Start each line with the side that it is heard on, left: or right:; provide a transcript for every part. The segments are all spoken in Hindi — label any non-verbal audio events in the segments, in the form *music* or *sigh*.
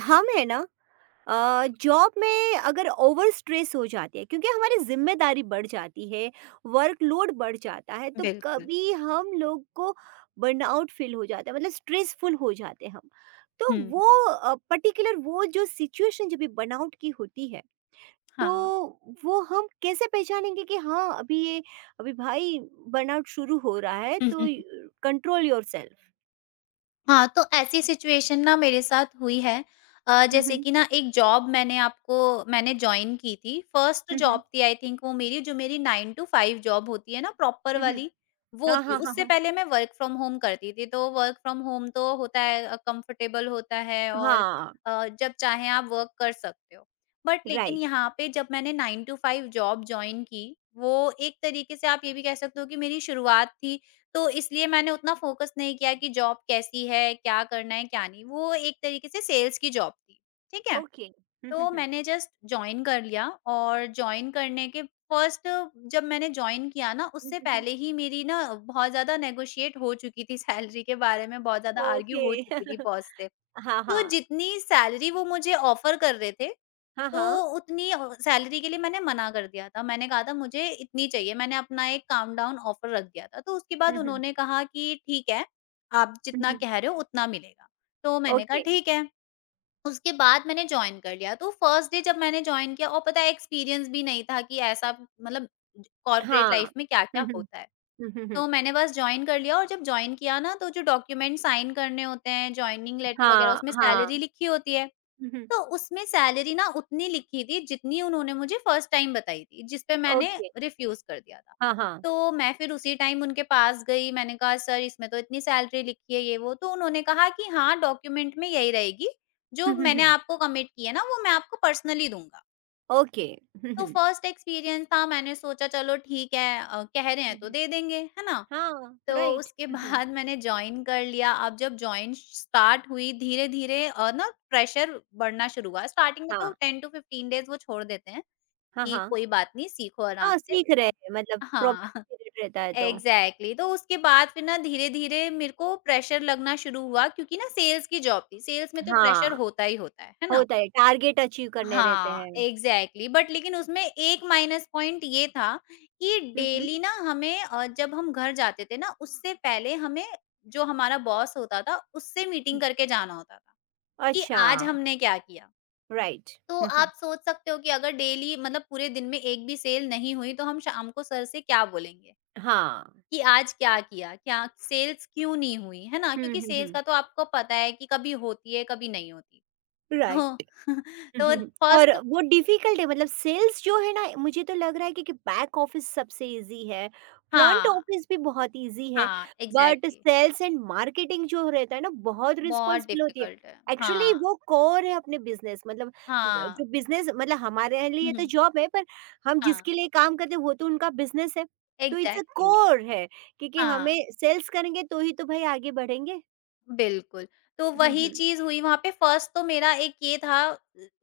right: हम है ना। जॉब में अगर ओवर स्ट्रेस हो जाती है क्योंकि हमारी जिम्मेदारी बढ़ जाती है, वर्कलोड बढ़ जाता है, तो
left: बिल्कुल।
right: कभी हम लोग को बर्नआउट फील हो जाता है। मतलब स्ट्रेसफुल हो जाते हैं हम। तो
left: हुँ,
right: वो जो सिचुएशन जब भी बर्नआउट की होती है, तो
left: हाँ।
right: वो हम कैसे पहचानेंगे कि हाँ अभी ये अभी भाई बर्नआउट शुरू हो रहा है,
left: *laughs* हुँ,
right: तो
left: हुँ।
right: Control your self.
left: हाँ, तो ऐसी सिचुएशन ना मेरे साथ हुई है जैसे
right: हम्म,
left: कि ना एक जॉब मैंने जॉइन की थी। फर्स्ट
right: हम्म
left: जॉब थी आई थिंक वो मेरी जो मेरी 9 टू 5 जॉब होती है ना प्रॉपर
right: हम्म हम्म,
left: वाली, वो
right: हाँ
left: थी।
right: हाँ हाँ
left: उससे
right: हाँ
left: पहले मैं वर्क फ्रॉम होम करती थी, तो वर्क फ्रॉम होम तो होता है कंफर्टेबल होता है और
right: हाँ।
left: जब चाहें आप वर्क कर सकते हो। बट लेकिन
right: राइट।
left: यहाँ पे जब मैंने 9 टू 5 जॉब जॉइन की, वो एक तरीके से आप ये भी कह सकते हो कि मेरी शुरुआत थी। तो इसलिए मैंने उतना फ़ोकस नहीं किया कि जॉब कैसी है, क्या करना है, क्या नहीं। वो एक तरीके से सेल्स की जॉब थी। ठीक है?
right: ओके। *laughs* हुँ, हुँ,
left: तो
right: हुँ।
left: मैंने जस्ट जॉइन कर लिया और जॉइन करने के फर्स्ट जब मैंने जॉइन किया ना,
right: हुँ,
left: उससे
right: हुँ, हुँ।
left: पहले ही मेरी ना बहुत ज़्यादा नेगोशिएट हो चुकी थी *laughs* सैलरी के बारे में, बहुत ज़्यादा आर्ग्यू
right: ओके।
left: हो चुकी थी
right: *laughs*
left: बॉस से।
right: हाँ,
left: तो
right: हाँ।
left: जितनी सैलरी वो मुझे ऑफ़र कर रहे थे,
right: हाँ,
left: तो
right: हाँ।
left: उतनी सैलरी के लिए मैंने मना कर दिया था। मैंने कहा था मुझे इतनी चाहिए, मैंने अपना एक काम डाउन ऑफ़र रख दिया था। तो उसके
right: हुँ,
left: बाद
right: हुँ।
left: उन्होंने कहा कि ठीक है, आप
right: हुँ,
left: जितना
right: हुँ।
left: कह रहे हो उतना मिलेगा। तो मैंने कहा
right: ओके।
left: ठीक है, उसके बाद मैंने जॉइन कर लिया। तो फर्स्ट डे जब मैंने जॉइन किया और पता है एक्सपीरियंस भी नहीं था कि ऐसा मतलब कॉर्पोरेट
right: हाँ।
left: लाइफ़ में
right: हुँ,
left: क्या-क्या
right: हुँ।
left: होता है।
right: हुँ, हुँ, हुँ।
left: तो मैंने बस जॉइन कर लिया और जब जॉइन किया ना, तो जो डॉक्यूमेंट साइन करने होते हैं, जॉइनिंग लेटर वगैरह
right: हाँ,
left: उसमें
right: हाँ।
left: सैलरी लिखी होती है।
right: हुँ, हुँ।
left: तो उसमें सैलरी ना उतनी लिखी थी जितनी उन्होंने मुझे फर्स्ट टाइम बताई थी, जिस पे मैंने
right: ओके।
left: रिफ्यूज़ कर दिया था।
right: हाँ, हाँ।
left: तो मैं फिर उसी टाइम उनके पास गई, मैंने कहा सर इसमें तो इतनी सैलरी लिखी है, ये वो। तो उन्होंने कहा कि हाँ, डॉक्यूमेंट में यही रहेगी,
right: हुँ,
left: जो
right: हुँ,
left: मैंने
right: हुँ।
left: आपको कमिट की है ना वो मैं आपको पर्सनली दूँगा।
right: ओके। हुँ,
left: तो
right: हुँ।
left: फर्स्ट एक्सपीरियंस था, मैंने सोचा चलो ठीक है कह रहे हैं
right: हुँ,
left: तो
right: हुँ।
left: दे देंगे, है ना?
right: हाँ,
left: तो
right: राइट।
left: उसके
right: हुँ, हुँ।
left: बाद मैंने जॉइन कर लिया। अब जब जॉइन स्टार्ट हुई धीरे-धीरे ना प्रेशर बढ़ना शुरू हुआ। स्टार्टिंग में तो
right: हाँ।
left: 10 टू 15 डेज़ वो छोड़ देते हैं
right: हाँ,
left: कि
right: हाँ।
left: कोई बात नहीं सीखो आराम
right: हाँ,
left: से।
right: सीख रहे हैं, मतलब
left: हाँ,
right: प्रॉब्लम पीरियड रहता है तो।
left: एग्ज़ैक्टली। तो उसके बाद फिर ना धीरे-धीरे मेरे को प्रेशर लगना शुरू हुआ क्योंकि ना सेल्स की जॉब थी। सेल्स में तो प्रेशर
right: हाँ,
left: होता ही होता है ना?
right: होता है, टारगेट अचीव करने रहते
left: हाँ,
right: हैं।
left: एग्ज़ैक्टली। बट लेकिन उसमें एक माइनस पॉइंट ये था कि
right: हुँ, हुँ।
left: डेली ना हमें जब हम घर जाते थे ना उससे पहले हमें जो हमारा बॉस होता था उससे
right: हुँ।
left: मीटिंग करके जाना होता था, कि
right: अच्छा,
left: आज हमने क्या किया।
right: राइट।
left: तो
right: हुँ, हुँ।
left: आप सोच सकते हो कि अगर डेली मतलब पूरे दिन में एक भी सेल नहीं हुई तो हम शाम को सर से क्या बोलेंगे,
right: हाँ।
left: कि आज क्या किया? क्या सेल्स क्यों नहीं हुई, है ना?
right: *laughs* हुँ,
left: क्योंकि
right: हुँ,
left: सेल्स
right: हुँ।
left: का तो आपको पता है कि कभी होती है, कभी नहीं होती।
right: राइट।
left: तो *laughs*
right: हुँ,
left: तो
right: हुँ, हुँ। और
left: फर्स्ट
right: वो डिफ़िकल्ट है, मतलब सेल्स जो है ना, मुझे तो लग रहा है कि बैक ऑफ़िस सबसे ईज़ी है, फ्रंट
left: हाँ।
right: ऑफ़िस भी बहुत ईज़ी है,
left: हाँ,
right: but
left: exactly.
right: Sales and marketing जो रहता है ना, बहुत
left: बहुत
right: रिस्पॉन्सिबल होती है।
left: डिफ़िकल्ट है।
right: एक्चुअली
left: हाँ,
right: वो कोर है अपने बिज़नेस मतलब ज
left: हाँ।
right: जो बिज़नेस, मतलब हमारे लिए तो
left: हुँ,
right: जॉब है, पर हम
left: हाँ,
right: जिसके लिए काम करते हैं वो तो उनका बिज़नेस है। तो इट्स अ
left: एग्ज़ैक्टली।
right: कोर है, क्योंकि
left: हाँ,
right: हमें सेल्स करेंगे तो ही तो भई आगे बढ़ेंगे।
left: बिल्कुल। तो
right: हुँ,
left: वही
right: हुँ।
left: चीज़ हुई वहाँ पे। फर्स्ट तो मेरा एक ये था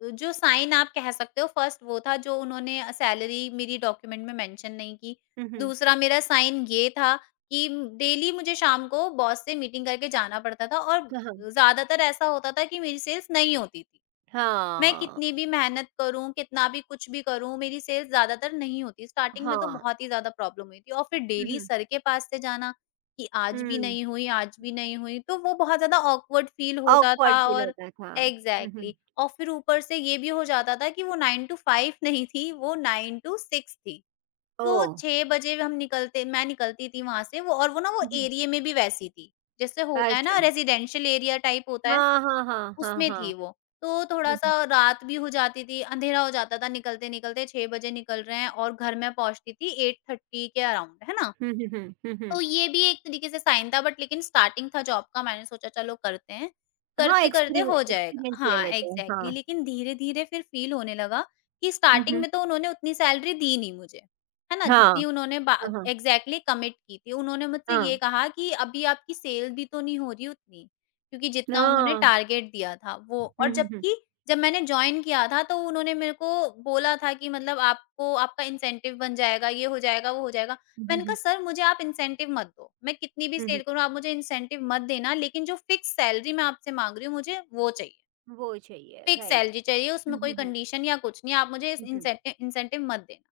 left: जो साइन आप कह सकते हो फर्स्ट, वो था जो उन्होंने सैलरी मेरी डॉक्यूमेंट में मेंशन नहीं की।
right: हुँ, हुँ।
left: दूसरा मेरा साइन ये था कि डेली मुझे शाम को बॉस से मीटिंग करके जाना पड़ता था और
right: हाँ, हाँ।
left: ज़्यादातर ऐसा होता था कि मेरी सेल्स नहीं होती थी। मैं
right: हाँ,
left: कितनी भी मेहनत करूँ, कितना भी कुछ भी करूँ, मेरी सेल्स ज़्यादातर नहीं होती। स्टार्टिंग में तो
right: हाँ।
left: बहुत ही ज़्यादा प्रॉब्लम हुई थी और फिर
right: हुँ,
left: डेली
right: हुँ।
left: सर के पास से जाना कि आज भी
right: हुँ।
left: नहीं हुई, आज भी नहीं हुई, तो वो बहुत ज़्यादा ऑकवर्ड फील होता था
right: ऑकवर्ड फ़ील
left: और
right: होता था। हुँ, हुँ।
left: एग्ज़ैक्टली। और फिर ऊपर से ये भी हो जाता था कि वो 9 टू 5 नहीं थी, वो 9 टू 6 थी। तो
right: ओह!
left: 6 बजे हम निकलते मैं निकलती थी वहाँ से। वो और वो ना वो
right: हुँ, हुँ।
left: एरिये में भी वैसी थी। जैसे होता है ना
right: अच्छा।
left: रेज़िडेंशियल एरिया टाइप होता है।
right: हाँ, हाँ, हाँ, हाँ,
left: उसमें
right: हाँ।
left: थी वो। तो
right: हुँ, हुँ।
left: थोड़ा-सा रात भी हो जाती थी, अंधेरा हो जाता था, निकलते-निकलते 6 बजे निकल रहे हैं और घर मैं पहुँचती थी 8:30 के अराउंड, है ना?
right: हुँ, हुँ, हुँ, हुँ, हुँ।
left: तो ये भी एक तरीके से साइन था बट लेकिन स्टार्टिंग था जॉब का, मैंने सोचा चलो करते हैं,
right: हाँ,
left: करते-करते
right: एक्सपेरिमे
left: हो जाएगा।
right: एक्सपीरियंस ले
left: हाँ,
right: लेते हैं।
left: एग्ज़ैक्टली।
right: हाँ।
left: लेकिन धीरे-धीरे फिर फ़ील होने लगा कि
right: हुँ,
left: स्टार्टिंग
right: हुँ।
left: में तो उन्होंने उतनी सैलरी दी नहीं मुझे, है ना?
right: हाँ।
left: जितनी उन्होंने बा
right: हाँ, हाँ,
left: एग्ज़ैक्टली कमिट की थी। उन्होंने मुझसे
right: हाँ,
left: ये कहा कि अभी आपकी सेल भी तो नहीं हो रही उतनी, क्योंकि जितना उन्होंने
right: हाँ।
left: टारगेट दिया था वो।
right: हुँ,
left: और
right: हुँ, हुँ।
left: जबकि जब मैंने जॉइन किया था तो उन्होंने मेरे को बोला था कि मतलब आपको आपका इंसेंटिव बन जाएगा, ये हो जाएगा, वो हो जाएगा।
right: हुँ, हुँ,
left: मैंने कहा
right: हुँ।
left: सर मुझे आप इंसेंटिव मत दो, मैं कितनी भी
right: हुँ, हुँ।
left: सेल करूँ आप मुझे इंसेंटिव मत देना लेकिन जो फिक्स सैलरी मैं आपसे माँग रही हूँ मुझे वो चाहिए।
right: वो चाहिए,
left: फिक्स
right: राइट।
left: सैलरी चाहिए,
right: हुँ,
left: उसमें कोई
right: हुँ, हुँ।
left: कंडीशन या कुछ नहीं, आप मुझे इस
right: हुँ, हुँ।
left: इंसेंटिव मत देना।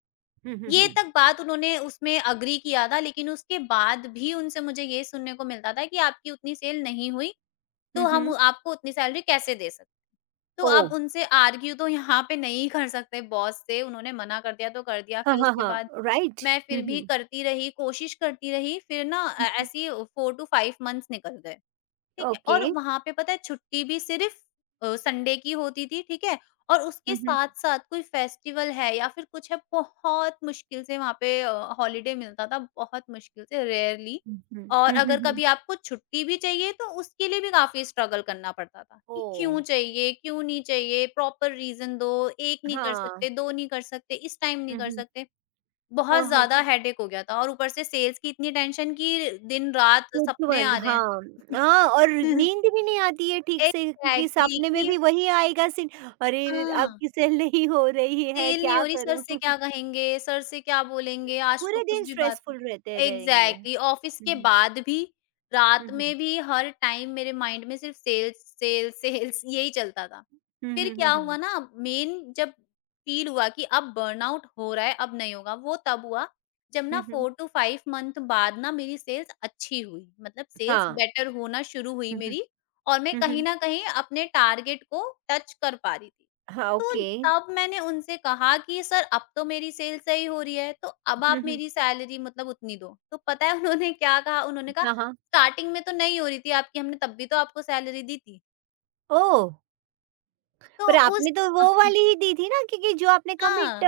right: हुँ, हुँ,
left: ये
right: हुँ।
left: तक बात उन्होंने उसमें एग्री किया था लेकिन उसके बाद भी उनसे मुझे ये सुनने को मिलता था कि आपकी उतनी सेल नहीं हुई,
right: हुँ,
left: तो हम
right: हुँ।
left: आपको उतनी सैलरी कैसे दे सकते। तो
right: ओह!
left: आप उनसे आर्ग्यू तो यहाँ पे नहीं कर सकते बॉस से, उन्होंने मना कर दिया तो कर दिया।
right: हाँ,
left: फिर
right: हाँ,
left: उसके बाद
right: हाँ, राइट?
left: मैं
right: हुँ,
left: फिर भी
right: हुँ।
left: करती रही, कोशिश करती रही, फिर ना
right: हुँ, हुँ।
left: ऐसी 4 टू 5 मंथ्स निकल गए। ठीक है?
right: ओके।
left: और वहाँ पे पता है छुट्टी भी सिर्फ़ संडे की होती थी, ठीक है? और
right: हुँ,
left: उसके
right: हुँ।
left: साथ-साथ कोई फेस्टिवल है या फिर कुछ है, बहुत मुश्किल से वहाँ पे हॉलिडे मिलता था, बहुत मुश्किल से, रेयरली।
right: हुँ, हुँ।
left: और
right: हुँ, हुँ,
left: अगर
right: हुँ।
left: कभी आपको छुट्टी भी चाहिए, तो उसके लिए भी काफ़ी स्ट्रगल करना पड़ता था कि
right: ओह!
left: क्यों चाहिए, क्यों नहीं चाहिए, प्रॉपर रीज़न दो, 1 नहीं कर
right: हाँ।
left: सकते, 2 नहीं कर सकते, इस टाइम नहीं
right: हुँ,
left: कर
right: हुँ।
left: सकते।
right: हाँ,
left: बहुत ज़्यादा
right: हाँ।
left: हेडेक हो गया था और ऊपर से सेल्स की इतनी टेंशन कि दिन-रात सपने आ
right: पूछबंद
left: रहे
right: हाँ।
left: हैं।
right: हाँ, और नींद
left: *laughs*
right: भी नहीं आती है ठीक से, क्योंकि
left: Exactly,
right: सपने में
left: ki
right: भी वही आएगा सीन, अरे! अब
left: ah.
right: की सेल नहीं हो रही है,
left: सेल नहीं
right: क्या
left: हो रही, सर
right: करूँ?
left: से क्या
right: *laughs*
left: कहेंगे, सर से क्या बोलेंगे, आज तो
right: पूरे
left: कुछ
right: दिन
left: भी बात
right: स्ट्रेसफुल रहते
left: नहीं
right: रहेंगे।
left: एग्ज़ैक्टली
right: हुँ,
left: ऑफ़िस के
right: हुँ।
left: बाद भी,
right: हुँ,
left: रात
right: हुँ।
left: में भी हर टाइम मेरे माइंड में सिर्फ़ सेल्स, सेल्स, सेल्स यही चलता था।
right: हुँ,
left: फिर
right: हुँ, हुँ,
left: क्या
right: हुँ।
left: हुआ ना, मेन जब फ़ील हुआ कि अब बर्नआउट हो रहा है, अब नहीं होगा, वो तब हुआ जब
right: हुँ,
left: ना
right: हुँ।
left: 4 टू 5 मंथ बाद ना मेरी सेल्स अच्छी हुई, मतलब सेल्स
right: हाँ।
left: बेटर होना शुरू हुई
right: हुँ, हुँ।
left: मेरी और मैं
right: हुँ,
left: कहीं
right: हुँ।
left: न कहीं अपने टारगेट को टच कर पा रही थी।
right: हाँ,
left: तो
right: ओके।
left: तब मैंने उनसे कहा कि सर अब तो मेरी सेल सही हो रही है, तो अब आप
right: हुँ, हुँ।
left: मेरी सैलरी मतलब उतनी दो। तो पता है *laughs* उन्होंने क्या कहा? उन्होंने कहा
right: हाँ, हाँ।
left: स्टार्टिंग में तो नहीं हो रही थी आपकी, हमने तब भी तो आपको सैलरी दी थी।
right: ओह!
left: तो
right: पर
left: उस
right: आपने तो वो वाली ही दी थी ना, क्योंकि जो आपने कमिट
left: हाँ,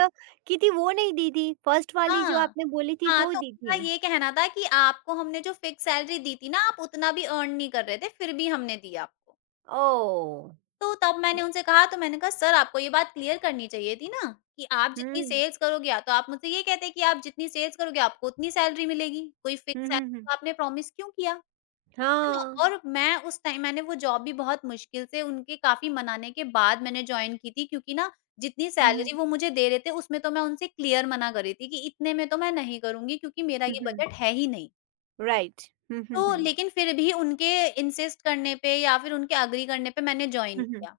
right: की थी वो नहीं दी थी, फर्स्ट वाली जो
left: हाँ,
right: आपने बोली थी
left: हाँ,
right: वो
left: तो
right: दी
left: उनका
right: थी।
left: ये कहना था कि आपको हमने जो फिक्स सैलरी दी थी ना, आप उतना भी अर्न नहीं कर रहे थे, फिर भी हमने दी आपको।
right: ओह!
left: तो तब
right: हुँ।
left: मैंने उनसे कहा, तो मैंने कहा सर आपको ये बात क्लियर करनी चाहिए थी ना कि आप जितनी सेल्स करोगे, या तो आप मुझसे ये कहते कि आप जितनी सेल्स करोगे आपको उतनी सैलरी मिलेगी, कोई
right: हुँ,
left: फिक्स
right: हुँ,
left: सैलरी
right: हुँ।
left: तो आपने प्रॉमिस क्यों किया, है ना?
right: हाँ।
left: और मैं उस टाइम मैंने वो जॉब भी बहुत मुश्किल से उनके काफ़ी मनाने के बाद मैंने जॉइन की थी क्योंकि ना जितनी
right: हुँ, हुँ।
left: सैलरी वो मुझे दे रहे थे उसमें तो मैं उनसे क्लियर मना कर रही थी कि इतने में तो मैं नहीं करूँगी क्योंकि मेरा
right: हुँ,
left: ये
right: हुँ।
left: बजट है ही नहीं।
right: राइट। हुँ, हुँ,
left: तो
right: हुँ।
left: लेकिन फिर भी उनके इंसिस्ट करने पे या फिर उनके एग्री करने पे मैंने जॉइन
right: हुँ, हुँ।
left: किया।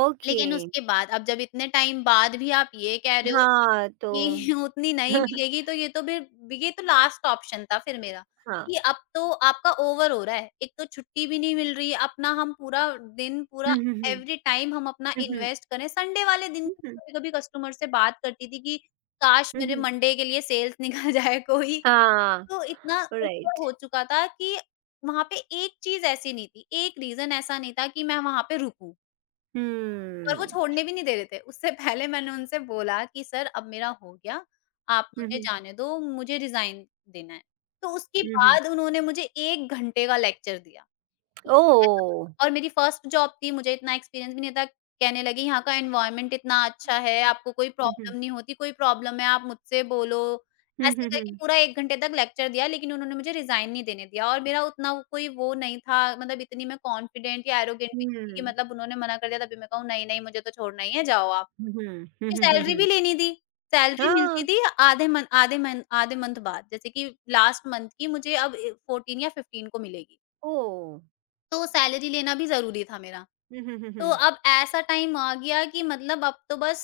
right: ओके।
left: लेकिन उसके बाद अब जब इतने टाइम बाद भी आप ये कह रहे हो
right: हाँ, तो
left: कि *laughs* उतनी नहीं
right: *laughs*
left: मिलेगी तो ये तो लास्ट ऑप्शन था फिर मेरा
right: हाँ।
left: कि अब तो आपका ओवर हो रहा है। एक तो छुट्टी भी नहीं मिल रही है, अपना हम पूरा दिन पूरा
right: हुँ, हुँ, हुँ।
left: एवरी टाइम हम अपना
right: हुँ, हुँ।
left: इन्वेस्ट करें। संडे वाले दिन
right: हुँ, हुँ।
left: कभी-कभी कस्टमर से बात करती थी कि काश
right: हुँ,
left: मेरे
right: हुँ।
left: मंडे के लिए सेल्स *laughs* निकल जाए कोई।
right: हाँ,
left: तो इतना ओवर
right: राइट।
left: हो चुका था कि वहाँ पे एक चीज़ ऐसी नहीं थी, एक रीज़न ऐसा नहीं था कि मैं वहाँ पे रुकूँ। और वो
right: हम्म।
left: छोड़ने भी नहीं दे रहे थे। उससे पहले मैंने उनसे बोला कि सर अब मेरा हो गया, आप
right: हुँ,
left: मुझे
right: हुँ।
left: जाने दो, मुझे रिज़ाइन देना है। तो उसके
right: हुँ, हुँ।
left: बाद उन्होंने मुझे 1 घंटे का लेक्चर दिया।
right: ओह!
left: और मेरी फर्स्ट जॉब थी, मुझे इतना एक्सपीरियंस भी नहीं था। कहने लगी यहाँ का एनवायरनमेंट इतना अच्छा है, आपको कोई
right: हुँ, हुँ।
left: प्रॉब्लम नहीं होती, कोई प्रॉब्लम है आप मुझसे बोलो।
right: हुँ,
left: ऐसे
right: हुँ, हुँ।
left: करके पूरा 1 घंटे तक लेक्चर दिया, लेकिन उन्होंने मुझे रिज़ाइन नहीं देने दिया और मेरा उतना वो कोई वो नहीं था, मतलब इतनी मैं कॉन्फिडेंट या एरोगेंट भी नहीं थी कि
right: हुँ।
left: मतलब उन्होंने मना कर दिया तभी मैं कहूँ नहीं-नहीं मुझे तो छोड़ना ही है, जाओ आप।
right: हुँ, हुँ। हुँ,
left: क्योंकि
right: हुँ, हुँ,
left: सैलरी
right: हुँ।
left: भी लेनी थी, सैलरी मिलती
right: हाँ,
left: थी आधे मंथ बाद, जैसे कि लास्ट मंथ की मुझे अब ए 14 या 15 को मिलेगी।
right: ओह!
left: तो सैलरी लेना भी ज़रूरी था मेरा।
right: हुँ, हुँ, हुँ,
left: तो
right: हुँ।
left: अब ऐसा टाइम आ गया कि मतलब अब तो बस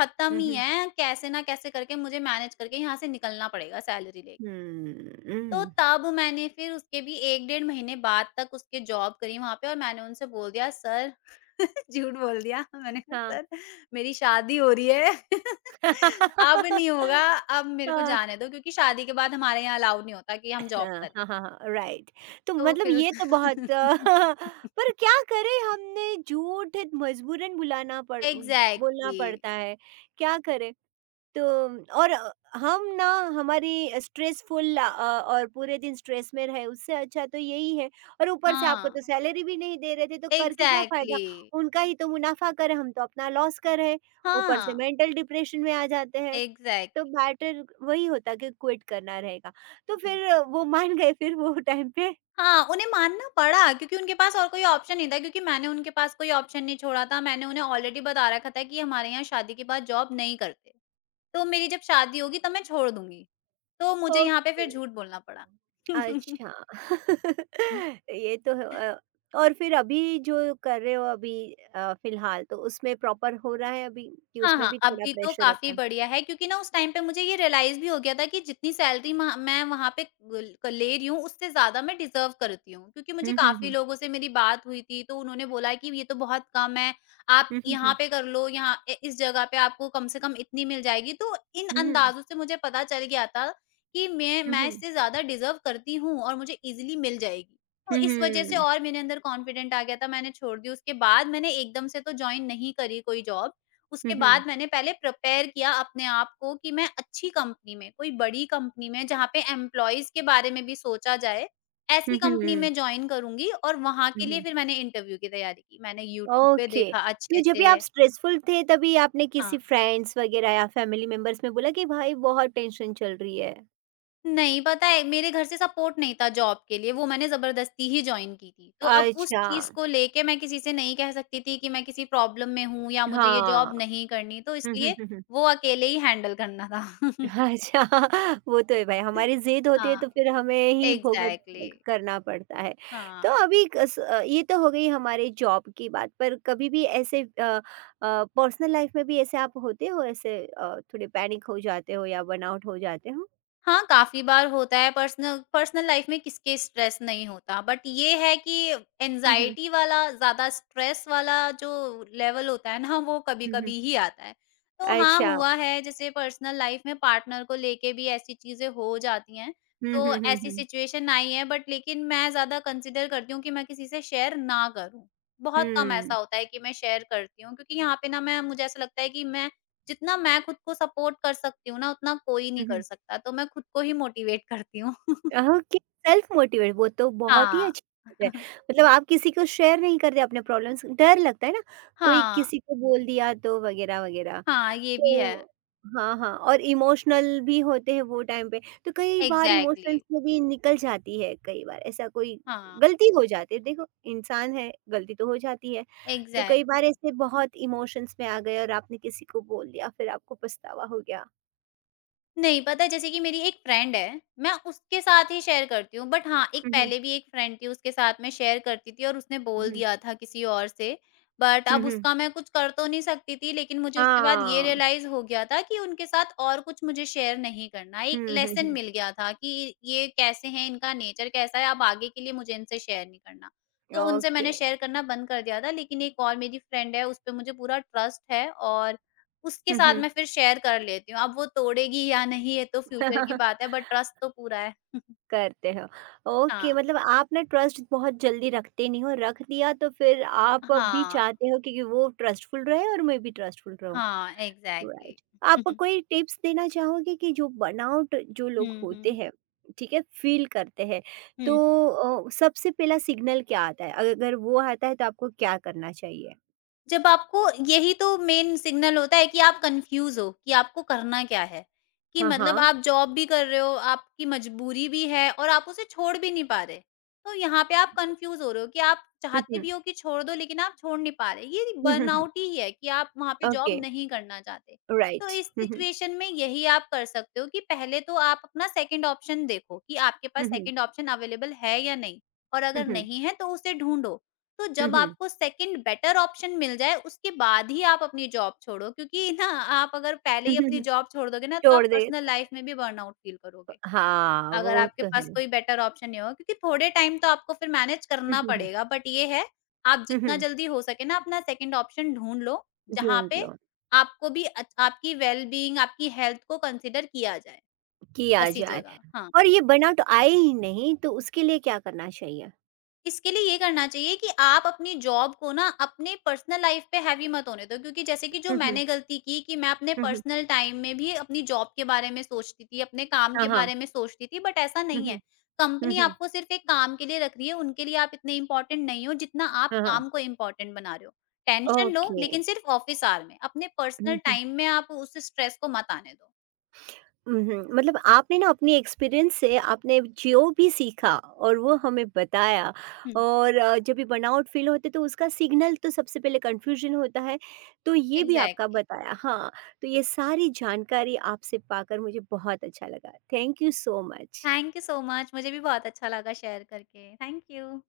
left: खत्म
right: हुँ,
left: ही
right: हुँ।
left: है, कैसे ना कैसे करके मुझे मैनेज करके यहाँ से निकलना पड़ेगा सैलरी लेके।
right: हुँ,
left: तो
right: हुँ।
left: तब मैंने फिर उसके भी 1 डेढ़ महीने बाद तक उसके जॉब करी वहाँ पे और मैंने उनसे बोल दिया सर *laughs* झूठ बोल दिया, मैंने कहा
right: हाँ।
left: सर मेरी शादी हो रही है *laughs* अब नहीं होगा,
right: *laughs*
left: अब मेरे को
right: हाँ।
left: जाने दो क्योंकि शादी के बाद हमारे यहाँ अलाउ नहीं होता कि हम जॉब
right: हाँ,
left: करें।
right: हाँ, हाँ, हाँ, राइट। तो
left: तो
right: मतलब
left: फिर उस
right: ये तो बहुत
left: *laughs*
right: *laughs* पर क्या करें, हमने झूठ मजबूरन बुलाना पड़ बोलना
left: एग्ज़ैक्टली।
right: पड़ता है, क्या करें। तो और हम ना, हमारी स्ट्रेसफुल और पूरे दिन स्ट्रेस में रहे, उससे अच्छा तो यही है। और ऊपर से आपको
left: हाँ,
right: तो सैलरी भी नहीं दे रहे थे, तो करके क्या फायदा।
left: एग्ज़ैक्टली।
right: उनका ही तो मुनाफा करें, हम तो अपना लॉस कर रहे हैं। ऊपर से
left: हाँ,
right: मेंटल डिप्रेशन में आ जाते हैं, तो
left: एग्ज़ैक्टली।
right: बेटर वही होता कि क्विट करना रहेगा। तो फिर
left: बिल्कुल।
right: वो मान गए फिर वो टाइम पे?
left: हाँ, उन्हें मानना पड़ा क्योंकि उनके पास और कोई ऑप्शन नहीं था क्योंकि मैंने उनके पास कोई ऑप्शन नहीं छोड़ा था। मैंने उन्हें ऑलरेडी बता रखा था कि हमारे यहाँ शादी के बाद जॉब नहीं करते। तो मेरी जब शादी होगी तब मैं छोड़ दूँगी। तो मुझे यहाँ पे
right: ओके।
left: फिर झूठ बोलना पड़ा। *laughs*
right: अच्छा। *laughs* ये तो है। अ, और फिर अभी जो कर रहे हो अभी, फिलहाल तो उसमें प्रॉपर हो रहा है अभी, कि
left: हाँ,
right: उसमें भी
left: हाँ,
right: थोड़ा
left: अभी तो
right: प्रेशर होता
left: काफ़ी
right: है?
left: बढ़िया है क्योंकि ना उस टाइम पे मुझे ये रियलाइज़ भी हो गया था कि जितनी सैलरी मह मैं वहाँ पे गुल क ले रही हूँ, उससे ज़्यादा मैं डिज़र्व करती हूँ। क्योंकि
right: हुँ,
left: मुझे
right: हुँ,
left: काफ़ी
right: हुँ।
left: लोगों से मेरी बात हुई थी, तो उन्होंने बोला कि ये तो बहुत कम है, आप
right: हुँ, हुँ,
left: यहाँ
right: हुँ।
left: पे कर लो, यहाँ ए इस जगह पे आपको कम से कम इतनी मिल जाएगी। तो इन
right: हुँ, हुँ।
left: अंदाज़ों से मुझे पता चल गया था कि मैं
right: हुँ,
left: मैं
right: हुँ।
left: इससे ज़्यादा डिज़र्व करती हूँ और मुझे ईज़िली मिल जाएगी। तो
right: हुँ,
left: इस वज़ह से
right: हुँ।
left: और मेरे अंदर कॉन्फिडेंट आ गया था, मैंने छोड़ दी। उसके बाद मैंने एकदम से तो जॉइन नहीं करी कोई जॉब।
right: हुँ,
left: उसके
right: हुँ।
left: बाद मैंने पहले प्रिपेयर किया अपने आप को कि मैं अच्छी कंपनी में, कोई बड़ी कंपनी में जहाँ पे एम्प्लॉइज़ के बारे में भी सोचा जाए,
right: हुँ,
left: ऐसी कंपनी
right: हुँ।
left: में जॉइन करूँगी और वहाँ
right: हुँ,
left: के लिए
right: हुँ।
left: फिर मैंने इंटरव्यू की तैयारी की। मैंने यूट्यूब पे
right: ओके।
left: देखा अच्छे
right: तो जब भी आप
left: से।
right: स्ट्रेसफुल थे, तभी आपने
left: हाँ।
right: किसी फ्रेंड्स वगैरह या फैमिली मेंबर्स में बोला कि भाई बहुत टेंशन चल रही है।
left: नहीं, पता है मेरे घर से सपोर्ट नहीं था जॉब के लिए, वो मैंने ज़बरदस्ती ही जॉइन की थी। तो अब उस
right: अच्छा,
left: चीज़ को लेके मैं किसी से नहीं कह सकती थी कि मैं किसी प्रॉब्लम में हूँ या मुझे ये
right: हाँ।
left: जॉब नहीं करनी, तो
right: हुँ, हुँ,
left: इसलिए
right: हुँ, हुँ।
left: वो अकेले ही हैंडल करना था। *laughs*
right: अच्छा। *laughs* वो तो है भाई, हमारी ज़िद होती है
left: हाँ।
right: तो फिर हमें ही भुगत
left: एग्ज़ैक्टली।
right: करना पड़ता है। तो
left: हाँ।
right: अभी ये तो हो गई हमारे जॉब की बात, पर कभी भी ऐसे पर्सनल लाइफ में भी ऐसे आप होते हो ऐसे, थोड़े पैनिक हो जाते हो या बर्नआउट हो जाते हो?
left: हाँ, काफ़ी बार होता है पर्सनल पर्सनल लाइफ़ में, किसके स्ट्रेस नहीं होता, बट ये है कि
right: हुँ, हुँ।
left: एंग्ज़ायटी वाला, ज़्यादा स्ट्रेस वाला जो लेवल होता है ना, वो
right: हुँ, हुँ।
left: कभी-कभी ही आता है। तो हाँ,
right: अच्छा।
left: हुआ है, जैसे पर्सनल लाइफ़ में पार्टनर को लेके भी ऐसी चीज़ें हो जाती हैं,
right: हुँ,
left: तो
right: हुँ, हुँ,
left: ऐसी
right: हुँ।
left: सिचुएशन आई है बट लेकिन मैं ज़्यादा कंसिडर करती हूँ कि मैं किसी से शेयर ना करूँ। बहुत कम
right: हुँ।
left: ऐसा होता है कि मैं शेयर करती हूँ क्योंकि यहाँ पे ना मैं मुझे ऐसा लगता है कि मैं जितना मैं खुद को सपोर्ट कर सकती हूँ ना, उतना कोई नहीं
right: हुँ,
left: कर
right: हुँ।
left: सकता, तो मैं खुद को ही मोटिवेट करती हूँ। *laughs*
right: ओके, सेल्फ मोटिवेट वो तो बहुत ही
left: हाँ।
right: अच्छी बात है।
left: *laughs*
right: मतलब आप किसी को शेयर नहीं करते अपने प्रॉब्लम्स, डर लगता है ना, कोई
left: हाँ,
right: किसी को बोल दिया तो वगैरह, वगैरह।
left: हाँ, ये भी है।
right: तो हाँ, हाँ, और इमोशनल भी होते हैं वो टाइम पे, तो कई बार
left: एग्ज़ैक्टली।
right: इमोशंस में भी निकल जाती है कई बार, ऐसा कोई
left: हाँ,
right: गलती हो जाती है। देखो इंसान है, गलती तो हो जाती है। तो कई बार
left: एग्ज़ैक्टली।
right: ऐसे बहुत इमोशंस में आ गए और आपने किसी को बोल दिया, फिर आपको पछतावा हो गया।
left: नहीं, पता है जैसे कि मेरी एक फ्रेंड है, मैं उसके साथ ही शेयर करती हूँ, बट हाँ, एक
right: हुँ, हुँ।
left: पहले भी एक फ्रेंड थी, उसके साथ मैं शेयर करती थी और उसने बोल
right: हुँ, हुँ।
left: दिया था किसी और से। बट
right: हुँ,
left: अब
right: हुँ।
left: उसका मैं कुछ कर तो नहीं सकती थी, लेकिन मुझे उसके बाद ये
right: हाँ।
left: रियलाइज़ हो गया था कि उनके साथ और कुछ मुझे शेयर नहीं करना। एक
right: हुँ, हुँ,
left: लेसन
right: हुँ।
left: मिल गया था कि ये कैसे हैं, इनका नेचर कैसा है, अब आगे के लिए मुझे इनसे शेयर नहीं करना। तो उनसे
right: ओके।
left: मैंने शेयर करना बंद कर दिया था, लेकिन एक और मेरी फ्रेंड है, उस पे मुझे पूरा ट्रस्ट है और उसके
right: हुँ,
left: साथ
right: हुँ।
left: मैं फिर शेयर कर लेती हूँ। अब वो तोड़ेगी या नहीं ये तो फ्यूचर की बात
right: *laughs*
left: है, बट ट्रस्ट तो पूरा है। *laughs*
right: करते हो। ओके,
left: हाँ,
right: मतलब आप ना ट्रस्ट बहुत जल्दी रखते नहीं हो, रख दिया तो फिर आप अब भी
left: हाँ,
right: चाहते हो कि वो ट्रस्टफुल रहे और मैं भी ट्रस्टफुल रहूँ।
left: हाँ, एग्ज़ैक्टली।
right: राइट। आप
left: हुँ,
right: कोई टिप्स देना चाहोगे कि जो बर्नआउट जो लोग
left: हुँ,
right: होते
left: हुँ।
right: हैं, ठीक है, फ़ील करते हैं, तो
left: *laughs*
right: सबसे पहला सिग्नल क्या आता है? अगर वो आता है तो आपको क्या करना चाहिए?
left: जब आपको यही तो मेन सिग्नल होता है कि आप कन्फ्यूज़ हो कि आपको करना क्या है। कि
right: हाँ,
left: मतलब
right: हाँ।
left: आप जॉब भी कर रहे हो, आपकी मजबूरी भी है और आप उसे छोड़ भी नहीं पा रहे। तो यहाँ पे आप कन्फ्यूज़ हो रहे हो कि आप
right: हुँ,
left: चाहते
right: हुँ।
left: भी हो कि छोड़ दो, लेकिन आप छोड़ नहीं पा रहे। ये
right: हुँ, हुँ, हुँ।
left: बर्नआउट ही है कि आप वहाँ पे
right: ओके,
left: जॉब नहीं करना चाहते। तो
right: राइट।
left: इस
right: हुँ, हुँ।
left: सिचुएशन में यही आप कर सकते हो कि पहले तो आप अपना सेकंड ऑप्शन देखो कि आपके
right: हुँ,
left: पास
right: हुँ।
left: सेकंड ऑप्शन अवेलेबल है या नहीं? और अगर
right: हुँ,
left: नहीं है तो उसे ढूँढो। तो जब
right: हुँ।
left: आपको सेकंड बेटर ऑप्शन मिल जाए, उसके बाद ही आप अपनी जॉब छोड़ो क्योंकि *laughs* ना आप अगर पहले
right: हुँ,
left: ही अपनी
right: हुँ।
left: जॉब छोड़ दोगे ना, तो
right: छोड़
left: आप पर्सनल
right: देता है।
left: लाइफ में भी बर्नआउट फील करोगे।
right: हाँ,
left: अगर
right: वो
left: आपके
right: तो
left: पास
right: है।
left: कोई बेटर ऑप्शन नहीं होगा क्योंकि थोड़े टाइम तो आपको फिर मैनेज
right: हुँ,
left: करना
right: हुँ, हुँ।
left: पड़ेगा। बट ये है, आप
right: हुँ,
left: जितना
right: हुँ।
left: जल्दी हो सके ना अपना सेकंड ऑप्शन ढूँढ लो, जहाँ
right: ढूँढ
left: पे
right: लो,
left: आपको भी अच आपकी वेल-बीइंग, आपकी हेल्थ को कंसिडर किया जाए,
right: किया
left: ऐसी
right: जाए।
left: जगह। हाँ।
right: और ये बर्नआउट आए ही नहीं तो उसके लिए क्या करना चाहिए?
left: इसके लिए ये करना चाहिए कि आप अपनी जॉब को ना अपने पर्सनल लाइफ पे हैवी मत होने दो क्योंकि जैसे कि जो
right: हुँ, हुँ।
left: मैंने गलती की कि मैं अपने
right: हुँ, हुँ।
left: पर्सनल टाइम में भी अपनी जॉब के बारे में सोचती थी, अपने काम
right: हाँ,
left: के
right: हाँ।
left: बारे में सोचती थी, बट ऐसा
right: हुँ,
left: नहीं है।
right: हुँ। हुँ,
left: कंपनी
right: हुँ।
left: आपको सिर्फ़ एक काम के लिए रख रही है, उनके लिए आप इतने इम्पोर्टेंट नहीं हो जितना आप
right: हाँ, हाँ।
left: काम को इम्पोर्टेंट बना रहे हो। टेंशन लो
right: ओके।
left: लेकिन सिर्फ़ ऑफ़िस आवर में, अपने
right: हुँ,
left: पर्सनल
right: हुँ।
left: टाइम में आप उस स्ट्रेस को मत आने दो।
right: उहुँ, मतलब आपने ना अपनी एक्सपीरियंस से आपने जो भी सीखा और वो हमें बताया,
left: हुँ।
right: और जब भी बर्नआउट फ़ील होते तो उसका सिग्नल तो सबसे पहले कन्फ्यूज़न होता है, तो ये भी आपका
left: एग्ज़ैक्टली।
right: बताया, हाँ। तो ये सारी जानकारी आपसे पाकर मुझे बहुत अच्छा लगा। Thank you so much.
left: Thank you so much, मुझे भी बहुत अच्छा लगा शेयर करके। Thank you.